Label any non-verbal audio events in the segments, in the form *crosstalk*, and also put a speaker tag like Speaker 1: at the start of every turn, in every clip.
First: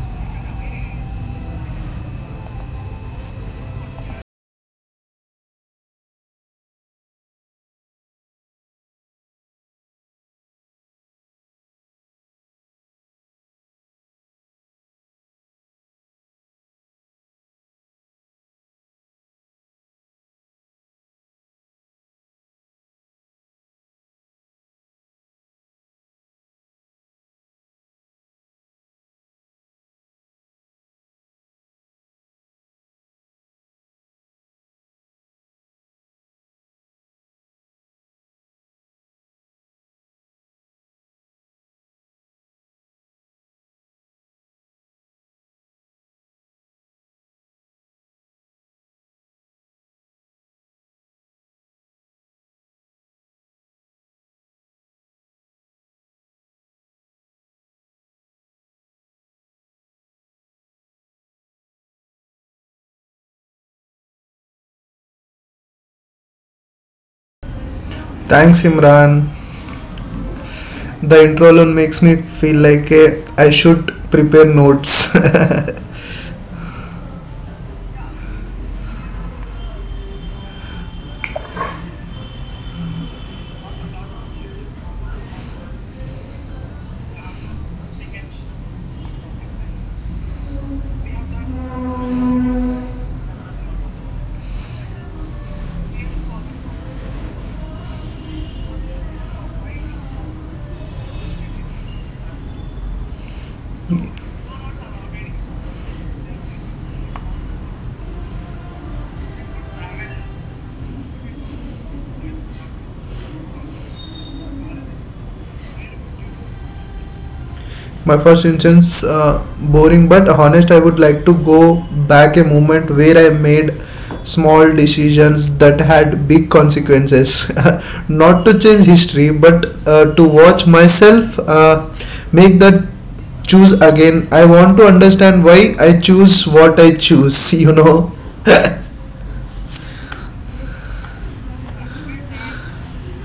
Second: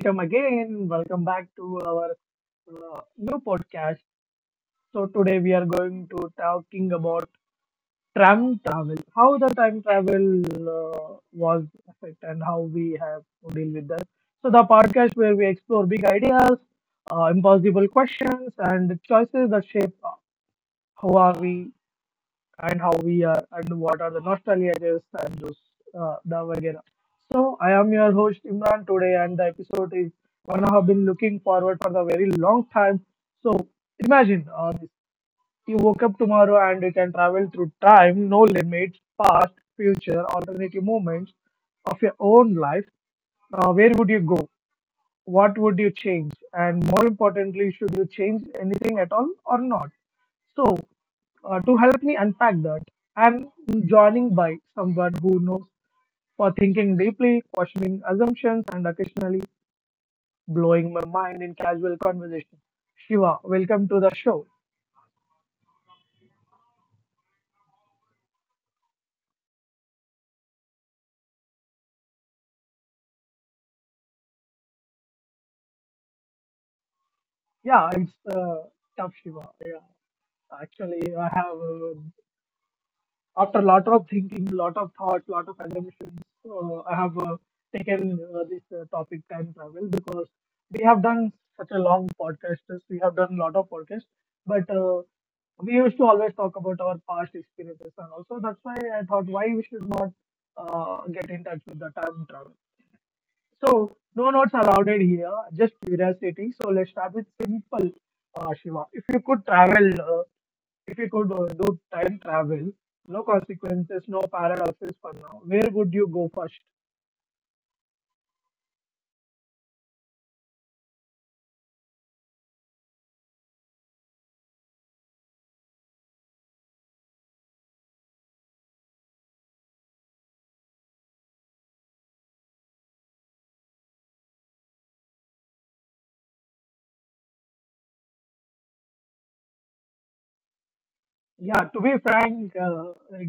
Speaker 1: welcome again. Welcome back to our new podcast. So today we are going to talking about time travel, how the time travel was affected and how we have to deal with that. So the podcast where we explore big ideas, impossible questions, and choices that shape how are we and how we are and what are the nostalgias and those the vagera. So I am your host Imran today, and the episode is one I have been looking forward for the very long time. So imagine you woke up tomorrow and you can travel through time, no limits, past, future, alternative moments of your own life. Where would you go? What would you change? And more importantly, should you change anything at all or not? So. To help me unpack that, I'm joining by someone who knows for thinking deeply, questioning assumptions, and occasionally blowing my mind in casual conversation. Shiva, welcome to the show.
Speaker 2: Thanks, Imran. The intro alone makes me feel like I should prepare notes.
Speaker 1: Yeah, it's tough, Shiva. Yeah, actually, I have. After a lot of thinking, lot of thoughts, lot of assumptions, I have taken this topic time travel because we have done such a long podcast. We have done a lot of podcasts, but we used to always talk about our past experiences, and also that's why I thought why we should not get in touch with the time travel. So no notes allowed here, just curiosity. So let's start with simple, Shiva. If you could travel uh, if you could do time travel, no consequences, no paradoxes for now, where would you go first?
Speaker 2: *laughs* My first instance, boring but honest, I would like to go back a moment where I made small decisions that had big consequences. *laughs* Not to change history, but to watch myself make that choose again. I want to understand why I choose what I choose, *laughs* you know.
Speaker 1: Yeah, to be frank, like,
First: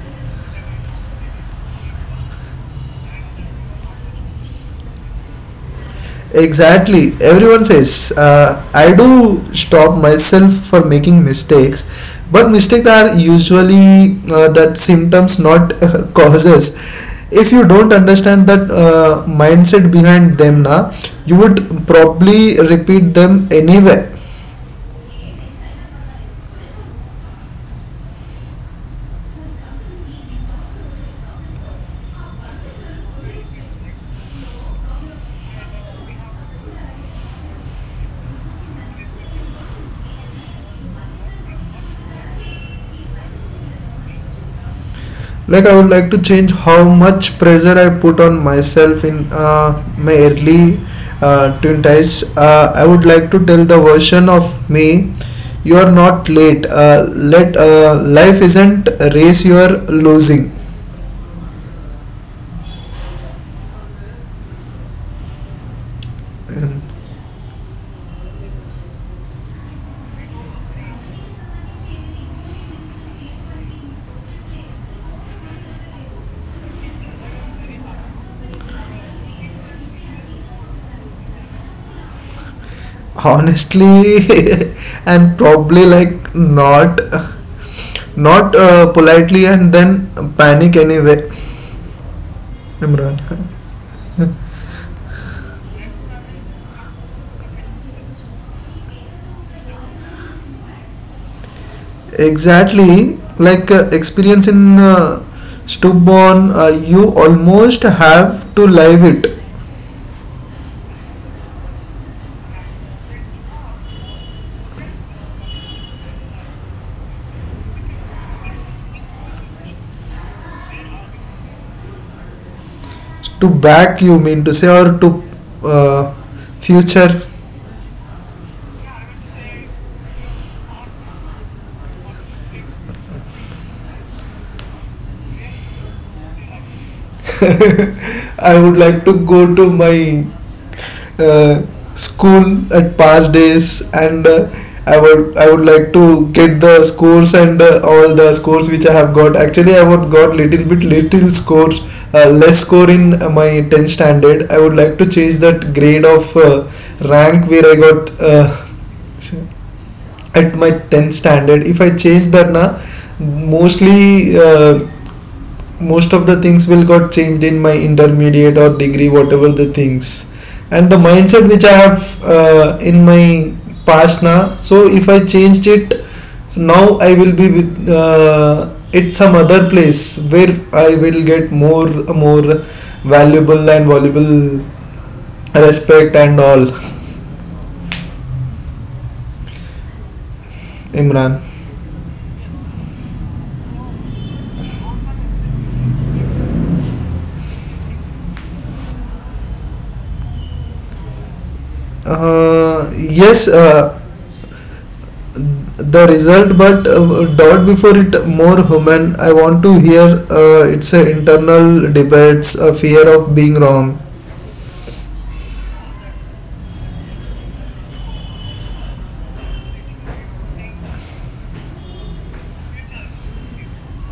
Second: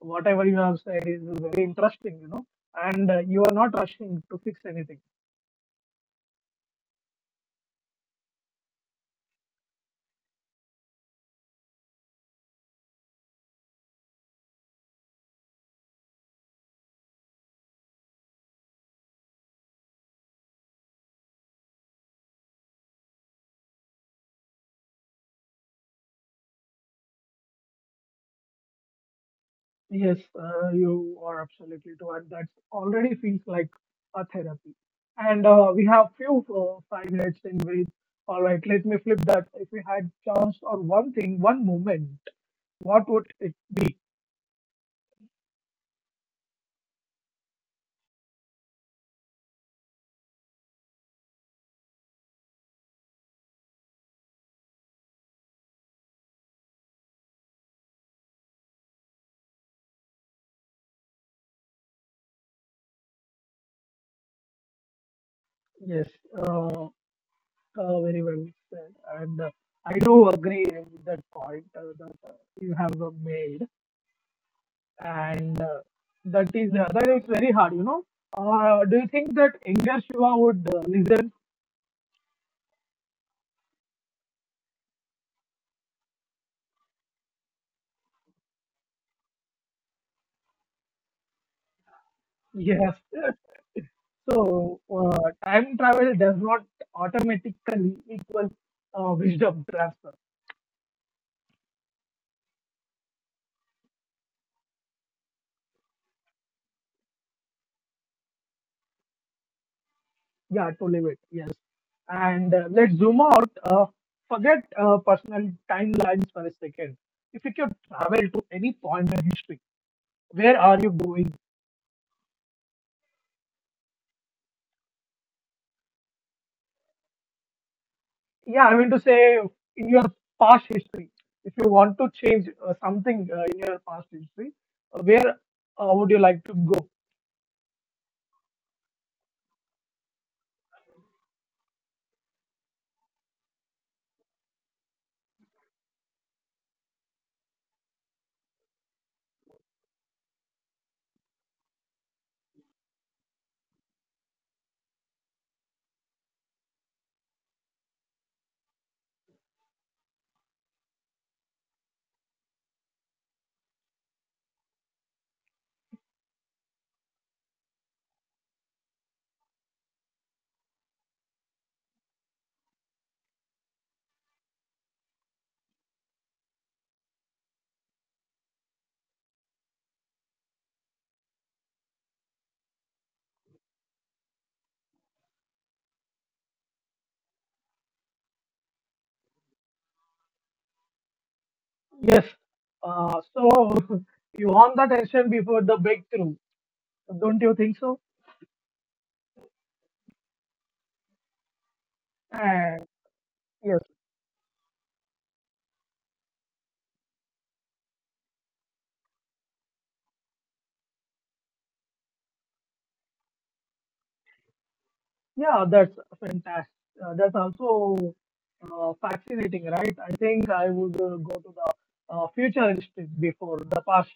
Speaker 1: whatever you have said is very interesting, you know, and you are not rushing to fix anything.
Speaker 2: Exactly, everyone says I do stop myself for making mistakes, but mistakes are usually that symptoms not *laughs* causes. If you don't understand that mindset behind them na, you would probably repeat them anyway.
Speaker 1: Yes, you are absolutely to and that already feels like a therapy. And we have few five minutes in which, all right, let me flip that. If we had chance on one thing, one moment, what would it be?
Speaker 2: Like, I would like to change how much pressure I put on myself in my early twenties. I would like to tell the version of me, you are not late. Let life isn't a race you are losing.
Speaker 1: Yes. Uh, very well said. And I do agree with that point that you have made. And that is very hard, you know. Do you think that younger Shiva would listen?
Speaker 2: Honestly, *laughs* and probably like not politely, and then panic anyway,
Speaker 1: Yes.
Speaker 2: Imran.
Speaker 1: *laughs* So time travel does not automatically equal wisdom transfer.
Speaker 2: Exactly, like experience in stubborn, you almost have to live it.
Speaker 1: Yeah, to live it. Yes. And let's zoom out. Forget personal timelines for a second. If you could travel to any point in history, where are you going?
Speaker 2: To back, you mean to say, or to uh, future?
Speaker 1: Yeah, I mean to say in your past history, if you want to change something in your past history, where would you like to go?
Speaker 2: *laughs* I would like to go to my uh, school at past days, and I would like to get the scores and all the scores which I have got. Actually, I would got little bit little scores, less score in my 10th standard. I would like to change that grade of rank where I got at my 10th standard. If I change that na, mostly most of the things will got changed in my intermediate or degree, whatever the things, and the mindset which I have in my past now. So if I changed it, so now I will be with at some other place where I will get more, more valuable and valuable respect and all, Imran.
Speaker 1: Yes. So *laughs* you want that attention before the breakthrough, don't you think so? And
Speaker 2: Yes,
Speaker 1: yes,
Speaker 2: the result, but dot before it, more human. I want to hear, it's a internal debates, a fear of being wrong.
Speaker 1: yeah, that's fantastic. That's also fascinating, right? I think I would go to the future instead before the past.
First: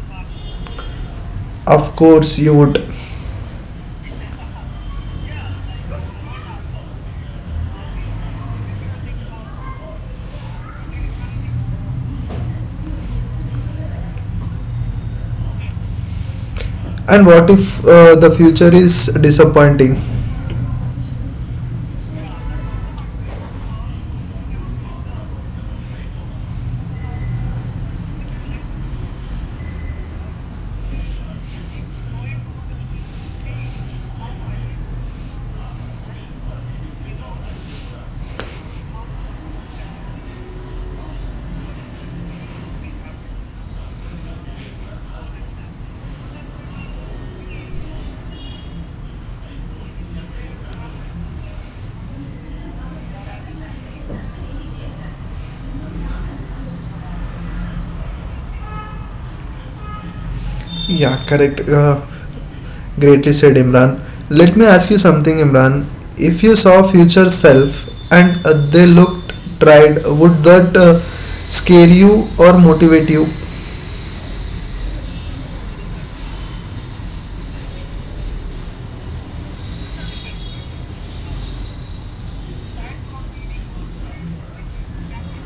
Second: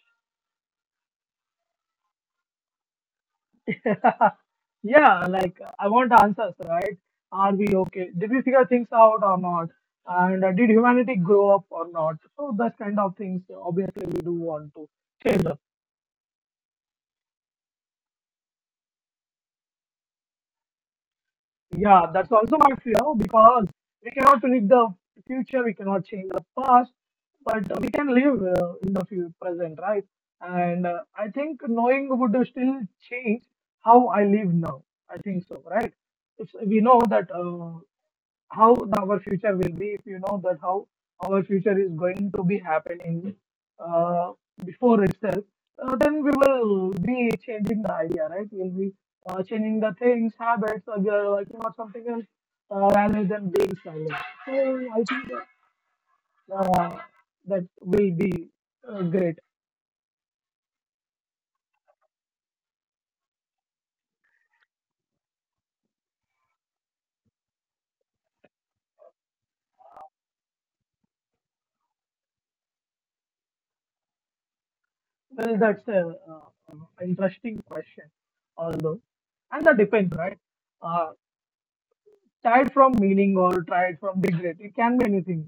Speaker 2: Of course you would.
Speaker 1: *laughs* Yeah, like I want answers, right? Are we okay? Did we figure things out or not? And did humanity grow up or not? So that kind of things, obviously, we do want to change. Up.
Speaker 2: And what if the future is disappointing?
Speaker 1: Yeah, that's also my fear because we cannot predict the future, we cannot change the past, but we can live in the present, right? And I think knowing would still change how I live now. I think so, right? It's, we know that. How our future will be if you know that how our future is going to be happening uh, before itself then we will be changing the idea, right? We'll be changing the things habits or we are working on something else rather than being silent. So I think uh, that will be great.
Speaker 2: Yeah, correct. Greatly said, Imran. Let me ask you something, Imran. If you saw future self and they looked tried, would that scare you or motivate you?
Speaker 1: Well, that's a uh, interesting question, although, and that depends, right? Uh, tired from meaning or tired from regret. It can be anything.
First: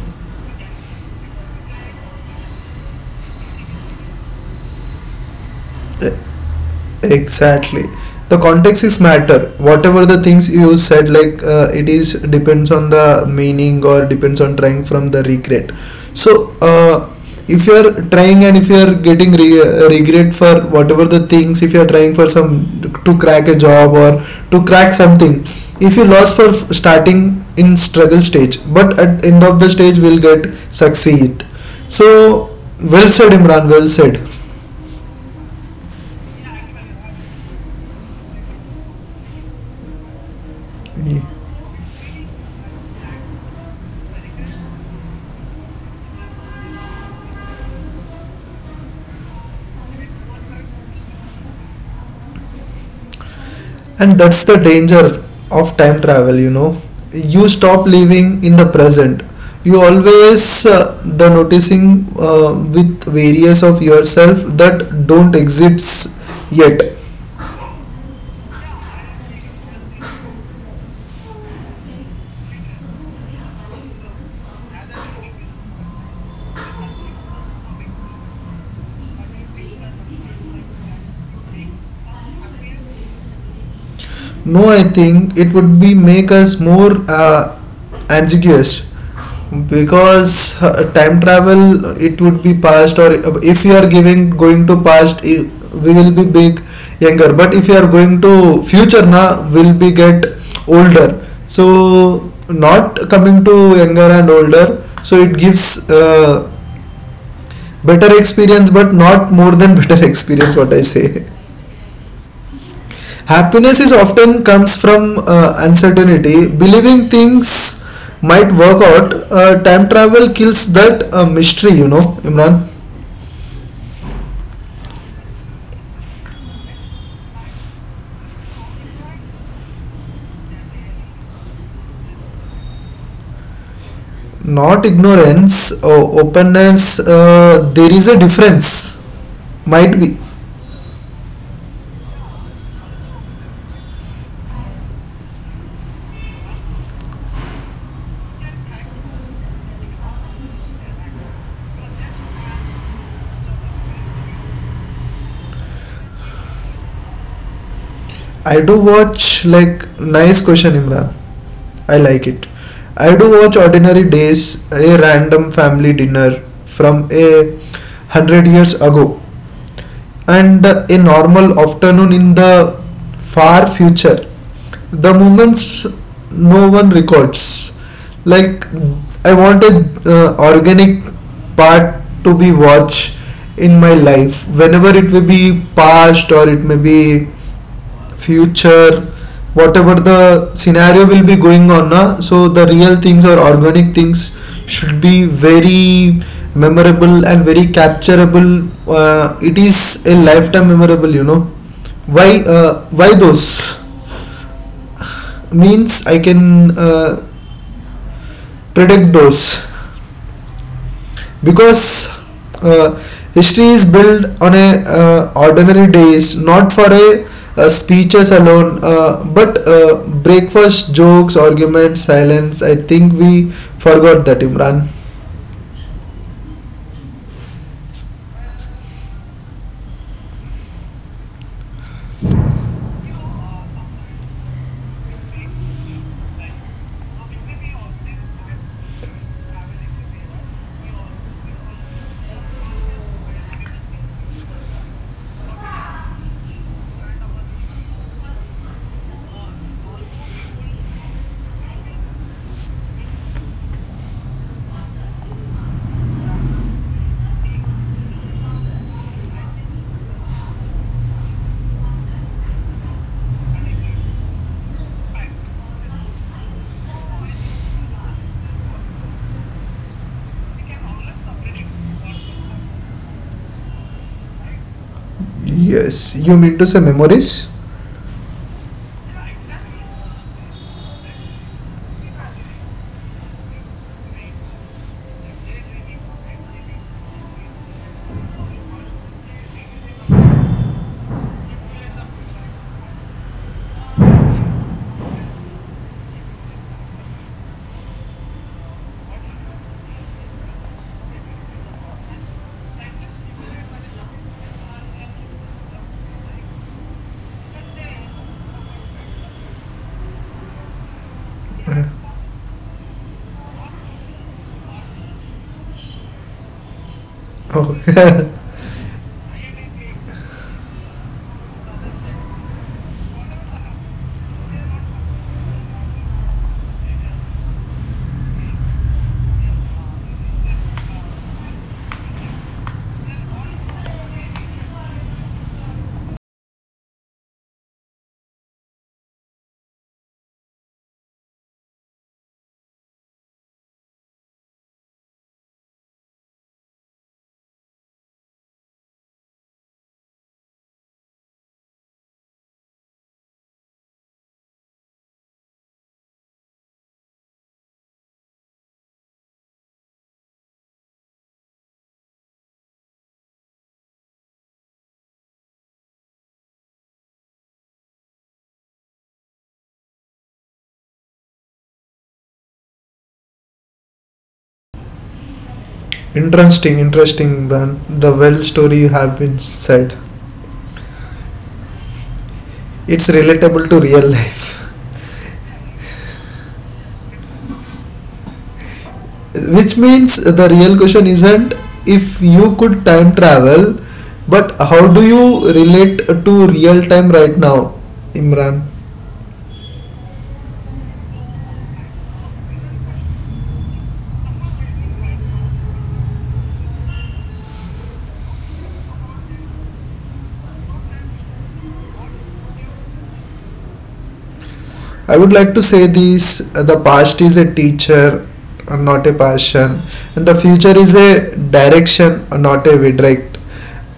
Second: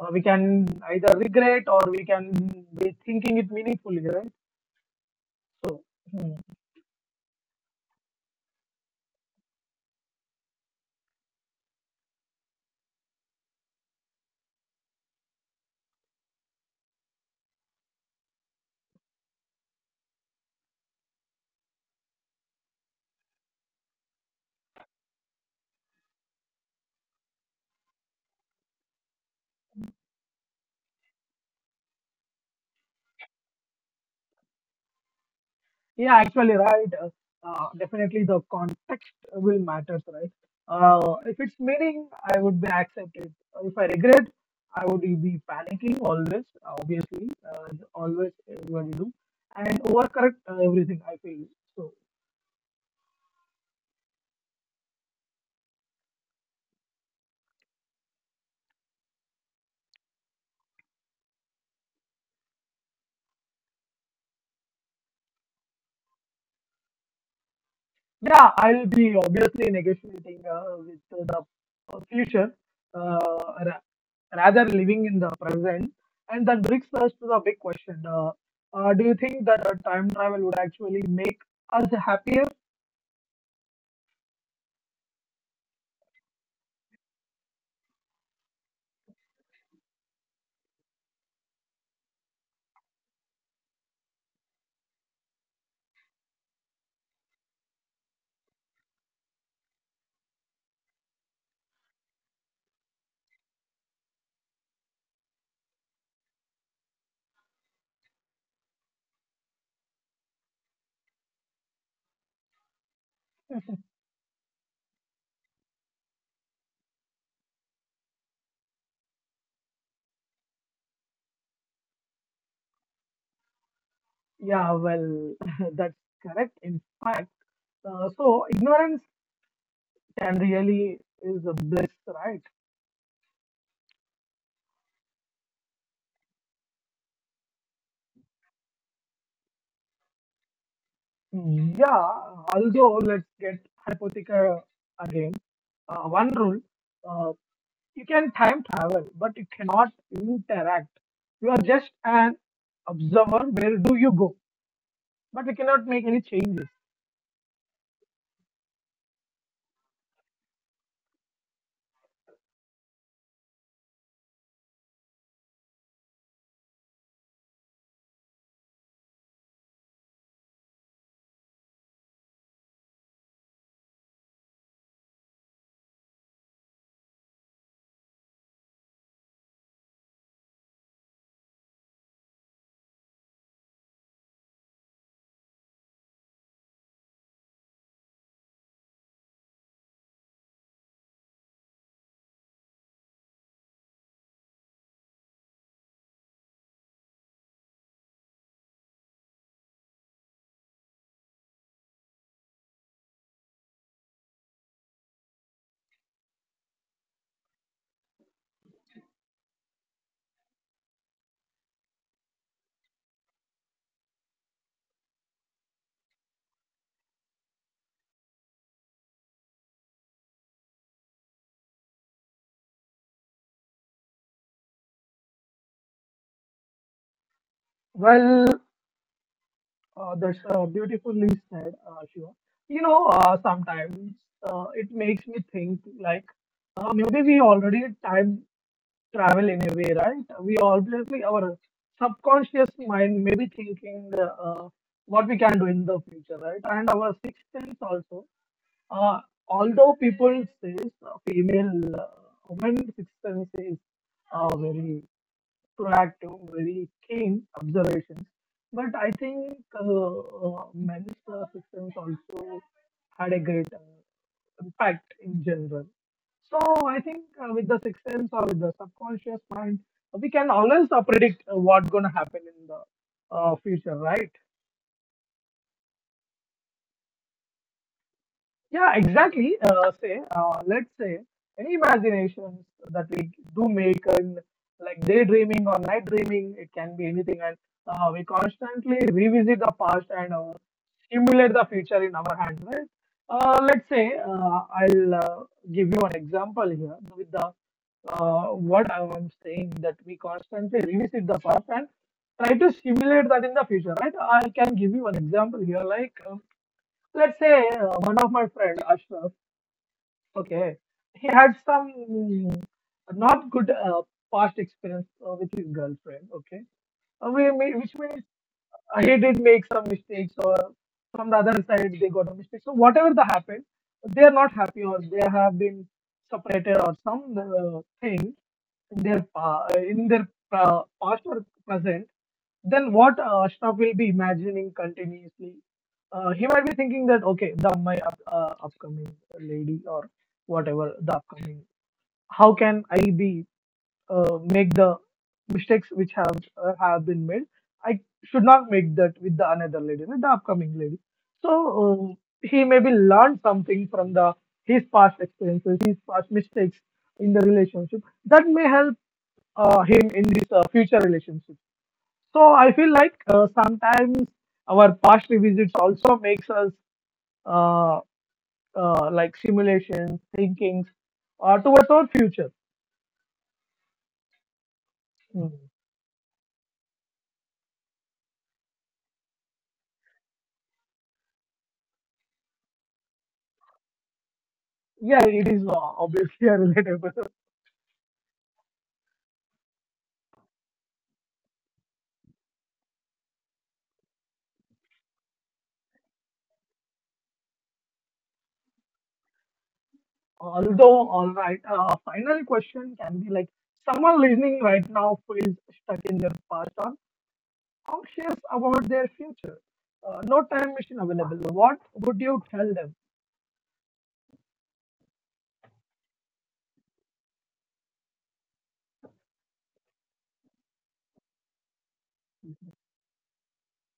Speaker 1: We can either regret or we can be thinking it meaningfully, right? So, hmm,
Speaker 2: Exactly. The context is matter. Whatever the things you said, like it is depends on the meaning or depends on trying from the regret. So, if you are trying and if you are getting regret for whatever the things, if you are trying for some to crack a job or to crack something, if you lost for starting in struggle stage, but at end of the stage will get succeed. So, well said, Imran. Well said.
Speaker 1: yeah, actually, right. Definitely, the context will matter, right? If it's meaning, I would be accepted. If I regret, I would be panicking always, obviously, always everybody do, and overcorrect everything. I feel so.
Speaker 2: And that's the danger of time travel, you know. You stop living in the present. You always the noticing with various of yourself that don't exists yet.
Speaker 1: Yeah, I'll be obviously negotiating with the future uh, rather living in the present. And that brings us to the big question. Do you think that time travel would actually make us happier?
Speaker 2: No, I think it would be make us more ambiguous, because time travel, it would be past, or if you are giving going to past, we will be big younger, but if you are going to future na, will be get older. So not coming to younger and older, so it gives better experience, but not more than better *laughs* experience, what I say. Happiness is often comes from uncertainty. Believing things might work out. Time travel kills that mystery, you know, Imran.
Speaker 1: Yeah, well, *laughs* that's correct. In fact, so ignorance can really is a bliss, right?
Speaker 2: Not ignorance or openness. There is a difference. Might be.
Speaker 1: Yeah, although let's get hypothetical again. One rule, uh, you can time travel, but you cannot interact. You are just an observer. Where do you go? But we cannot make any changes.
Speaker 2: I do watch, like, nice question, Imran. I like it. I do watch ordinary days, a random family dinner from 100 years ago, and a normal afternoon in the far future. The moments no one records. Like, I want a organic part to be watched in my life, whenever it will be past or it may be future, whatever the scenario will be going on na. So the real things or organic things should be very memorable and very capturable. It is a lifetime memorable, you know. Why, why those means, I can predict those, because uh, history is built on a ordinary days, not for a speeches alone. But breakfast, jokes, arguments, silence. I think we forgot that, Imran.
Speaker 1: Well, that's beautifully said, Shiva. You know, sometimes it makes me think like maybe we already time travel in a way, right? We obviously our subconscious mind may be thinking uh, what we can do in the future, right? And our sixth sense also. Uh, although people says uh, female women sixth sense is very proactive, very keen observations. But I think men's systems also had a great impact in general. So I think with the sixth sense or with the subconscious mind, we can always predict what's going to happen in the future, right?
Speaker 2: Yes, you mean to say memories.
Speaker 1: Yeah, exactly. Say, let's say any imaginations that we do make and like daydreaming or night dreaming, it can be anything. And we constantly revisit the past and simulate the future in our hands, right? Let's say I'll give you an example here with the what I am saying that we constantly revisit the past and try to simulate that in the future, right? I can give you an example here, like. Let's say one of my friend Ashraf, okay, he had some mm, not good past experience with his girlfriend, okay, which means
Speaker 2: Oh.
Speaker 1: he did make some mistakes or from the other side they got a mistake. So whatever that happened, they are not happy or they have been separated or some thing in their past or present, then what Ashraf will be imagining continuously. He might be thinking that okay, the my upcoming lady or whatever the upcoming, how can I be make the mistakes which have been made? I should not make that with the another lady, with the upcoming lady. So he maybe learned something from the his past experiences, his past mistakes in the relationship that may help him in this future relationship. So I feel like sometimes our past revisits also makes us uh, like simulations, thinkings towards our future. Hmm.
Speaker 2: *laughs* Interesting, interesting, Imran. The well story you have been said, it's relatable to real life.
Speaker 1: Yeah, it is obviously a relatable.
Speaker 2: Which means the real question isn't if you could time travel, but how do you relate to real time right now, Imran?
Speaker 1: *laughs* Although, all right, final question can be like someone listening right now feels stuck in their past or anxious about their future. No time machine available. What would you tell them?
Speaker 2: I would like to say this, the past is a teacher, not a passion, and the future is a direction, not a redirect.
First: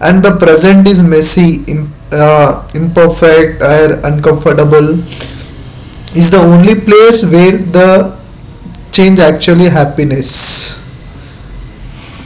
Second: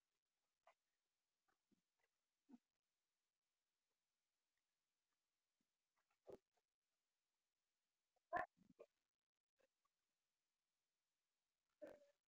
Speaker 2: And the present is messy, imperfect, or uncomfortable. Is the only place where the change actually happiness.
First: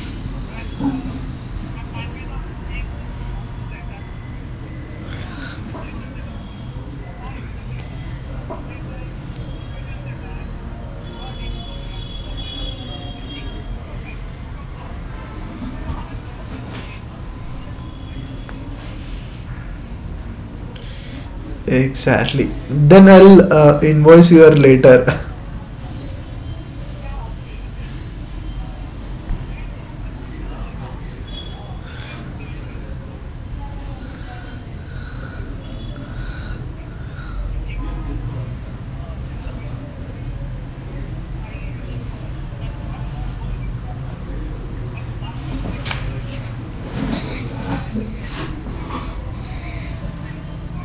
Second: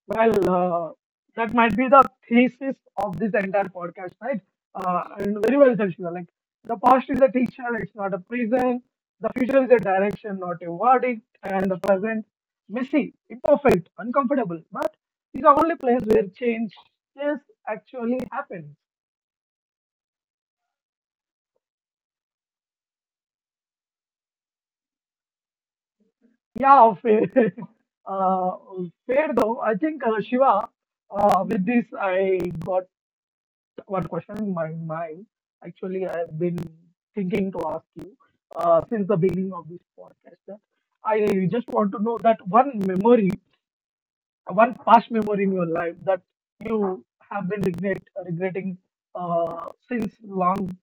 Speaker 1: Well, that might be the thesis of this entire podcast, right? And very well said, Shiva. Like, the past is a teacher, it's not a prison. The future is a direction, not a verdict. And the present, messy, imperfect, uncomfortable, but is the only place where change changes actually happens.
Speaker 2: Exactly. Then I'll invoice you later. *laughs*
Speaker 1: Yeah, fair. *laughs* uh, fair though. I think, Shiva, with this, I got one question in my mind. Actually, I've been thinking to ask you since the beginning of this podcast. I just want to know that one memory, one past memory in your life that you have been regret regretting since long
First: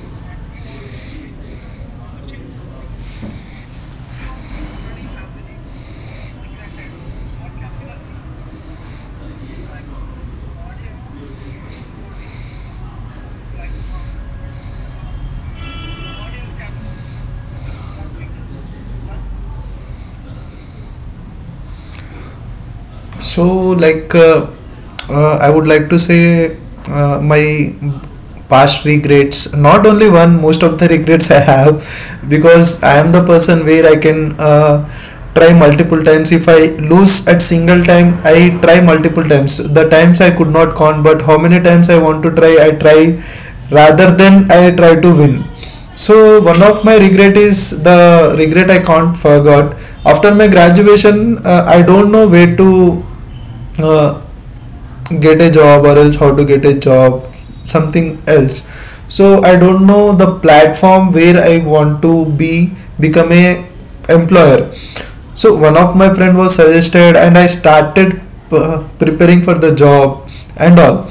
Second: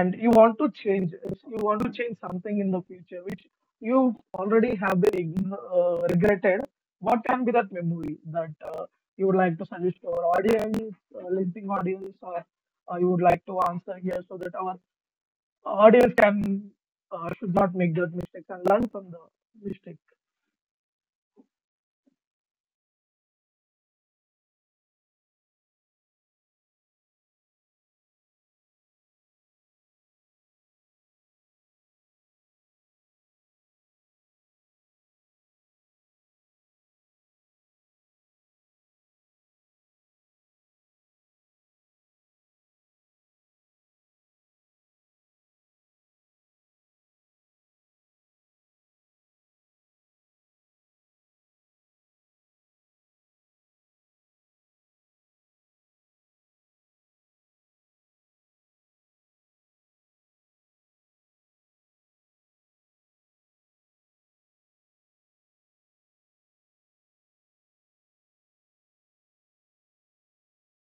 Speaker 1: and you want to change you want to change something in the future which you already have been regretted, what can be that memory that you would like to suggest to our audience listening audience or you would like to answer here so that our audience can should not make that mistake and learn from the mistake?
Speaker 2: So, like, I would like to say my past regrets, not only one, most of the *laughs* regrets I have, because I am the person where I can try multiple times. If I lose at single time, I try multiple times. The times I could not count, but how many times I want to try, I try rather than I try to win. So one of my regret is the regret I can't forget. After my graduation, I don't know where to uh, get a job or else how to get a job, something else. So I don't know the platform where I want to be become a employer. So one of my friend was suggested, and I started preparing for the job and all.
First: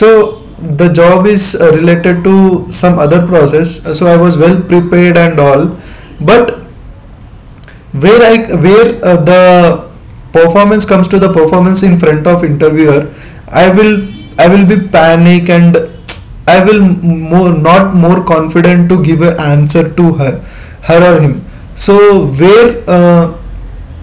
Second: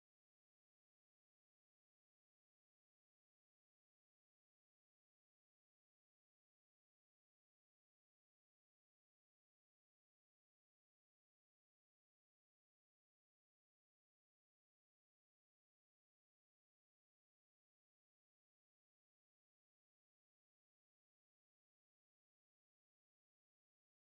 Speaker 2: So the job is related to some other process, so I was well prepared and all, but where the performance comes to the performance in front of interviewer, I will I will be panic, and I will more not more confident to give an answer to her, her or him. So where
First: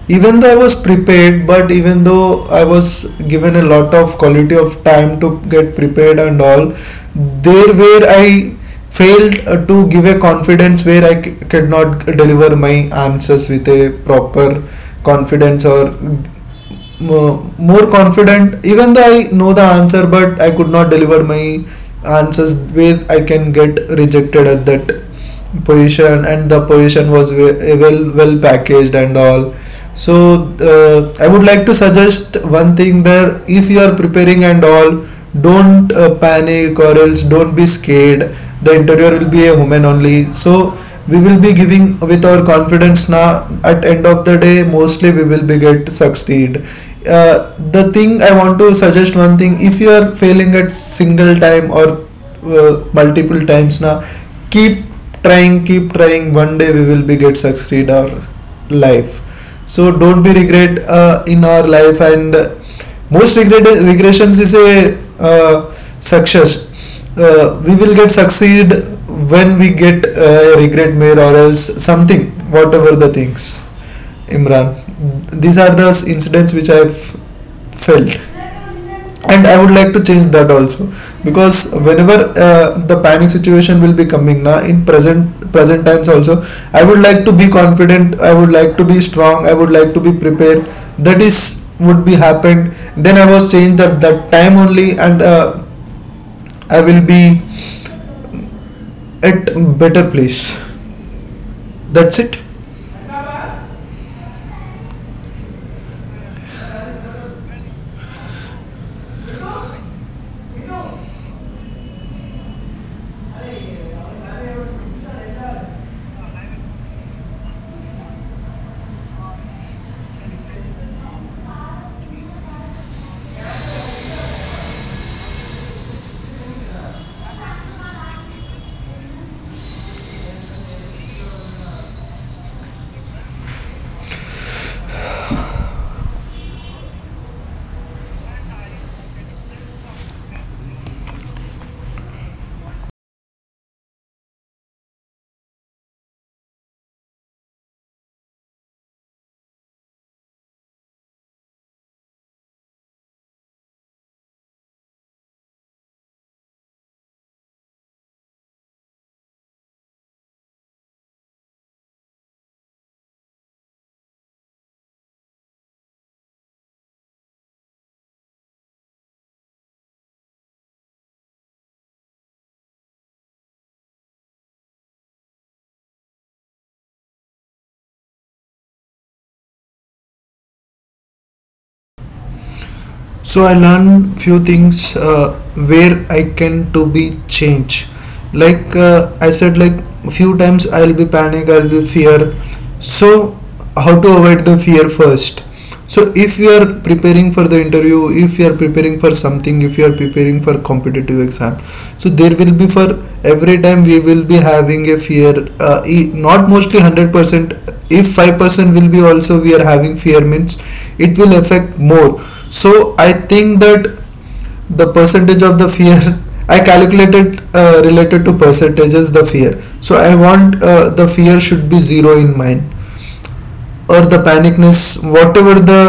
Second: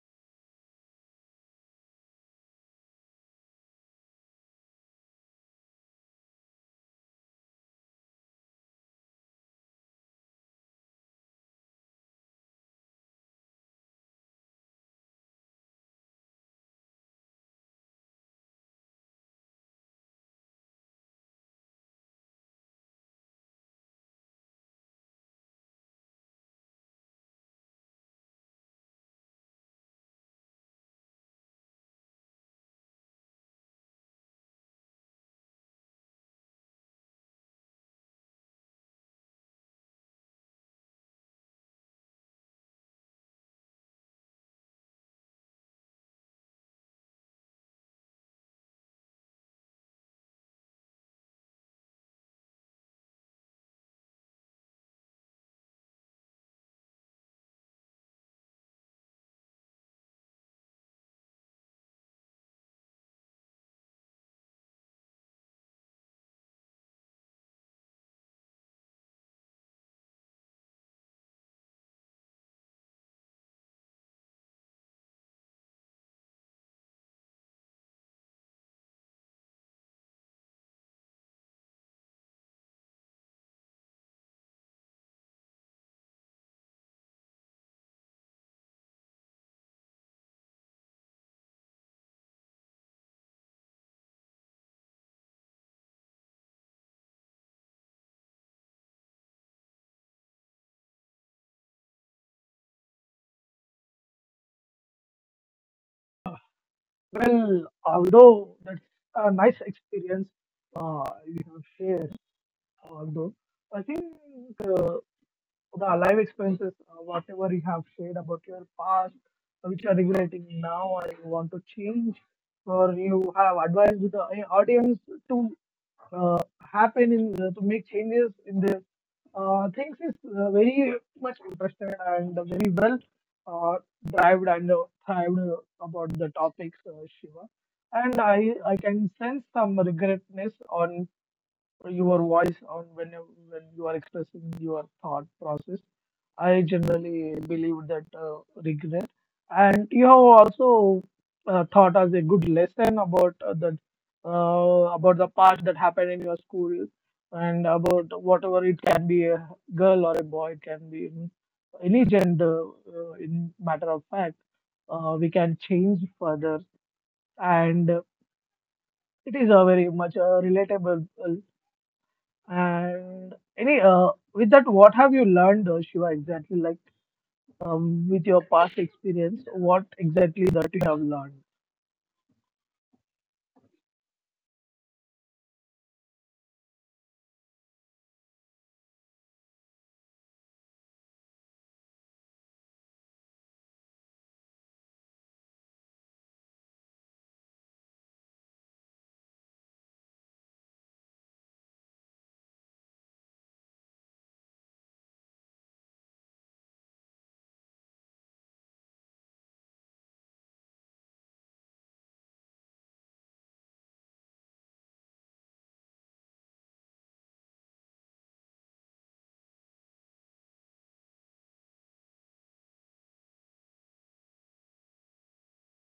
Speaker 2: even though I was prepared, but even though I was given a lot of quality of time to get prepared and all, there where I failed to give a confidence, where I could not deliver my answers with a proper confidence, or mo- more confident. Even though I know the answer, but I could not deliver my answers, where I can get rejected at that position, and the position was well, well packaged and all. So uh, I would like to suggest one thing there, if you are preparing and all, don't panic, or else don't be scared. The interior will be a woman only, so we will be giving with our confidence now. At end of the day, mostly we will be get succeed. uh, the thing I want to suggest one thing, if you are failing at single time or multiple times now, keep trying, keep trying. One day we will be get succeed our life. So don't be regret in our life, and most regret regressions is a success. We will get succeed when we get regret mail, or else something, whatever the things, Imran. These are the incidents which I have felt, and I would like to change that also, because whenever the panic situation will be coming now in present times also, I would like to be confident, I would like to be strong, I would like to be prepared. That is would be happened, then I was changed at that time only, and I will be at better place. That's it.
Speaker 1: Well, although that's a nice experience you have shared, although I think uh, so, the life experiences, whatever you have shared about your past, which are regulating now and you want to change, or you have advised the audience to happen in to make changes in their things is very much interested and very well uh, drived and thrived about the topics, Shiva. And I can sense some regretness on your voice on when you are expressing your thought process. I generally believe that regret, and you have also thought as a good lesson about that about the past that happened in your school, and about whatever it can be a girl or a boy, it can be any gender. In matter of fact, we can change further, and it is a very much relatable and any with that, what have you learned, Shiva, exactly? With your past experience, what exactly that you have learned?
Speaker 2: So I learn few things where I can to be change. Like, I said, like, few times I'll be panic, I'll be fear. So how to avoid the fear first? So if you are preparing for the interview, if you are preparing for something, if you are preparing for competitive exam, so there will be for every time we will be having a fear, not mostly 100%. If 5% will be also we are having fear means, it will affect more. So I think that the percentage of the fear *laughs* I calculated related to percentages the fear. So I want the fear should be zero in mine, or the panicness, whatever the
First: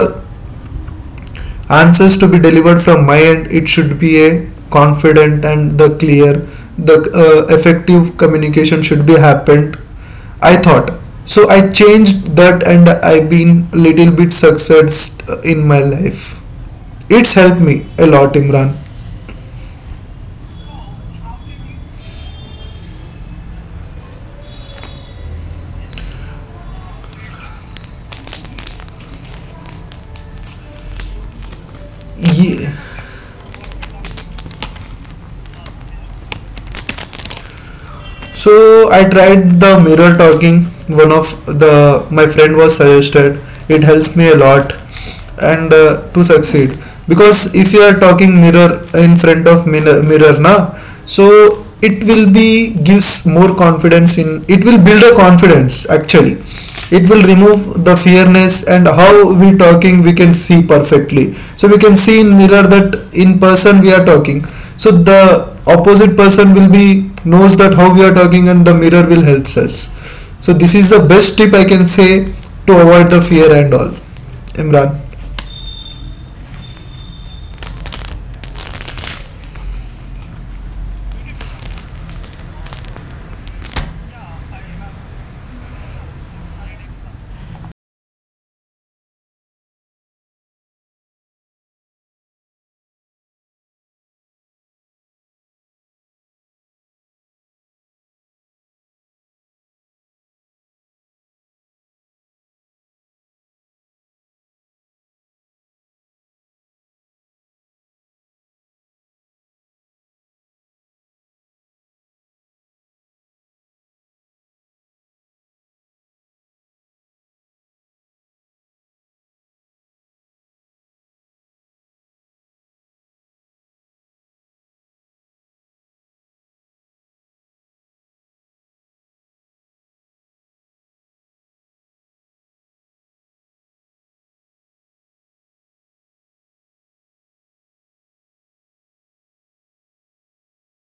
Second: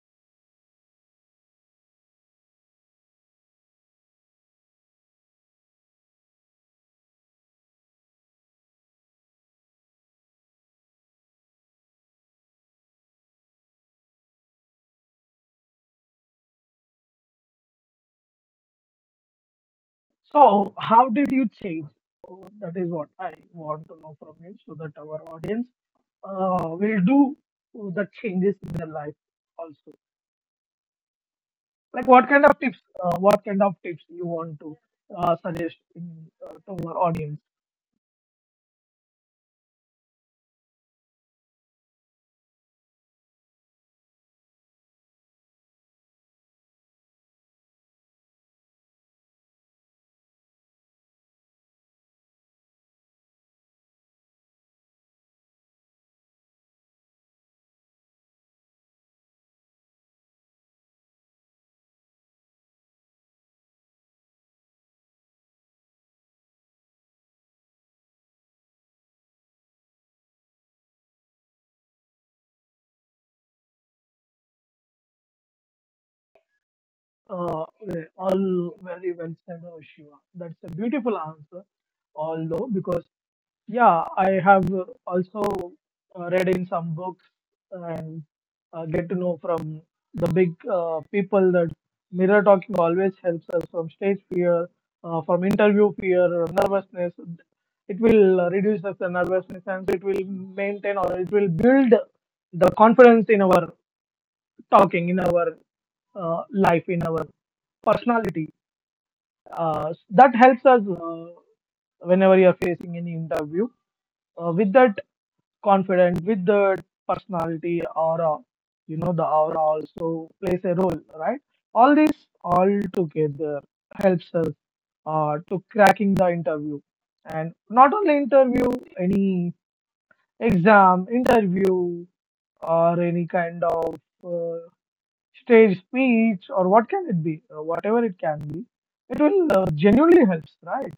Speaker 2: answers to be delivered from my end, it should be a confident and the clear. The effective communication should be happened, I thought. So I changed that, and I've been little bit success in my life. It's helped me a lot, Imran.
Speaker 1: So, how did you change? So that is what I want to know from you, so that our audience will do the changes in their life also. Like, what kind of
Speaker 2: Ye-
Speaker 1: tips? What kind of tips you want to suggest to our audience?
Speaker 2: so I tried the mirror talking. One of the my friend was suggested, it helps me a lot, and to succeed. Because if you are talking mirror in front of mirror, mirror na, so it will be gives more confidence in, it will build a confidence actually. It will remove the fearness, and how we talking we can see perfectly, so we can see in mirror that in person we are talking. So the opposite person will be knows that how we are talking, and the mirror will helps us. So this is the best tip I can say to avoid the fear and all, Imran.
Speaker 1: Well, all very well said, Shiva. That's a beautiful answer. Although, because yeah, I have also read in some books and get to know from the big people that mirror talking always helps us from stage fear, from interview fear, nervousness. It will reduce us the nervousness and it will maintain or it will build the confidence in our talking, in our life, in our personality that helps us whenever you are facing any interview with that confidence with the personality aura, you know, the aura also plays a role, right? All this, all together, helps us to cracking the interview, and not only interview, any exam interview or any kind of uh, stage speech or what can it be, whatever it can be, it will genuinely helps, right?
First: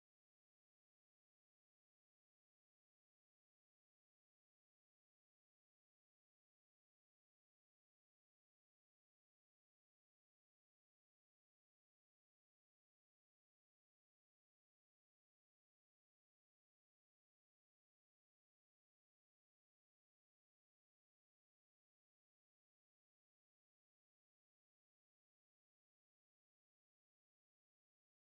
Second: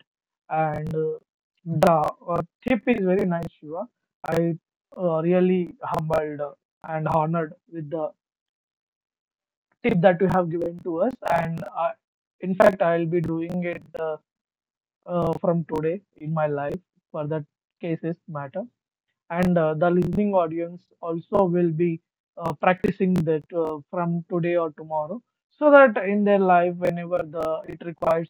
Speaker 1: And the tip is very nice, Shiva. I really humbled and honored with the tip that you have given to us. And I, in fact, I'll be doing it from today in my life for that cases matter, and the listening audience also will be practicing that from today or tomorrow, so that in their life whenever the it requires,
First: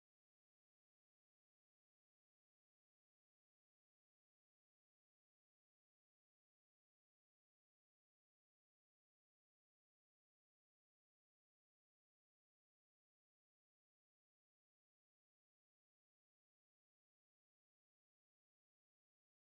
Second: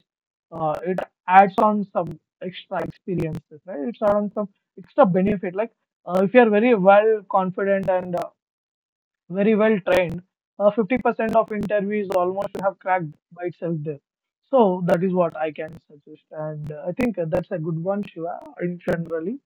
Speaker 1: it adds on some extra experiences, right? It's adds on some extra benefit, like if you are very well confident and very well trained. 50% of interviews almost have cracked by itself there. So that is what I can suggest. And I think that's a good one, Shiva, in generally.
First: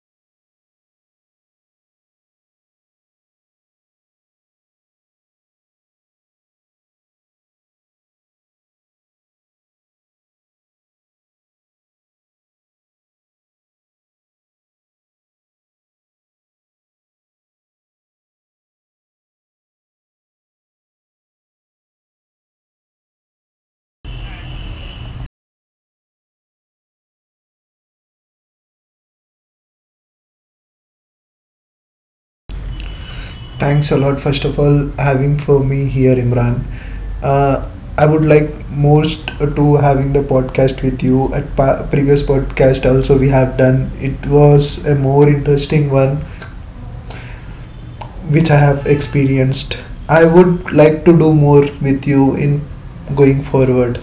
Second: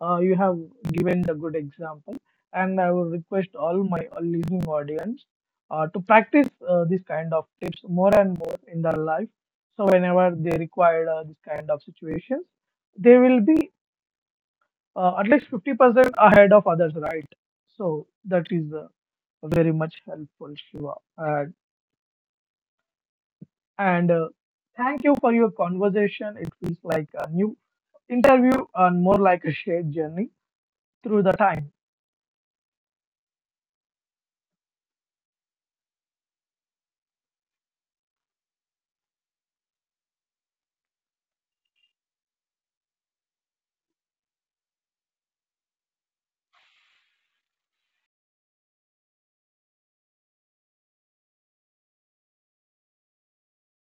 Speaker 1: You have given the good example. And I will request all my all listening audience to practice this kind of tips more and more in their life. So whenever they require this kind of situations, they will be at least 50% ahead of others, right? So that is very much helpful, Shiva. And, and thank you for your conversation. It feels like a new interview and more like a shared journey through the time.
Speaker 2: Thanks a lot, first of all, having for me here, Imran. Uh, I would like most to having the podcast with you. At previous podcast, also we have done. It was a more interesting one, which I have experienced. I would like to do more with you in going forward,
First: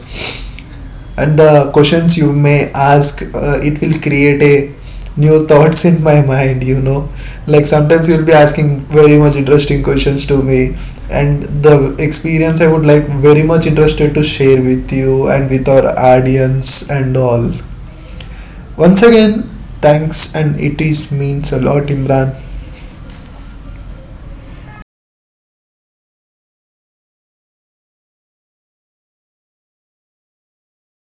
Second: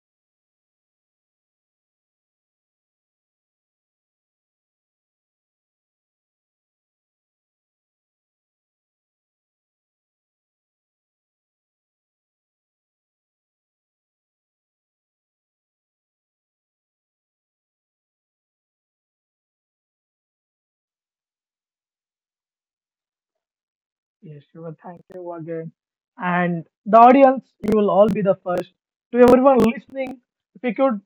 Speaker 2: and the questions you may ask, it will create a new thoughts in my mind, you know. Like, sometimes you'll be asking very much interesting questions to me, and the experience I would like very much interested to share with you and with our audience and all. Once again, thanks, and it is means a lot, Imran.
Speaker 1: Yes, Shiva, thank you again. And the audience, you will all be the first. To everyone listening, if you could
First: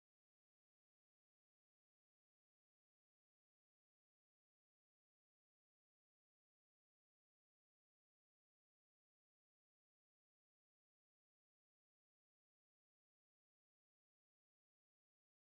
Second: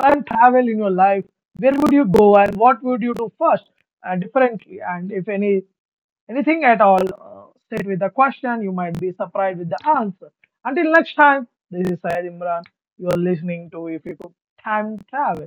Speaker 1: time travel in your life, where would you go and what would you do first and differently? And if anything at all, state with the question. You might be surprised with the answer. Until next time, this is Syed Imran. You are listening to If You Could Time Travel.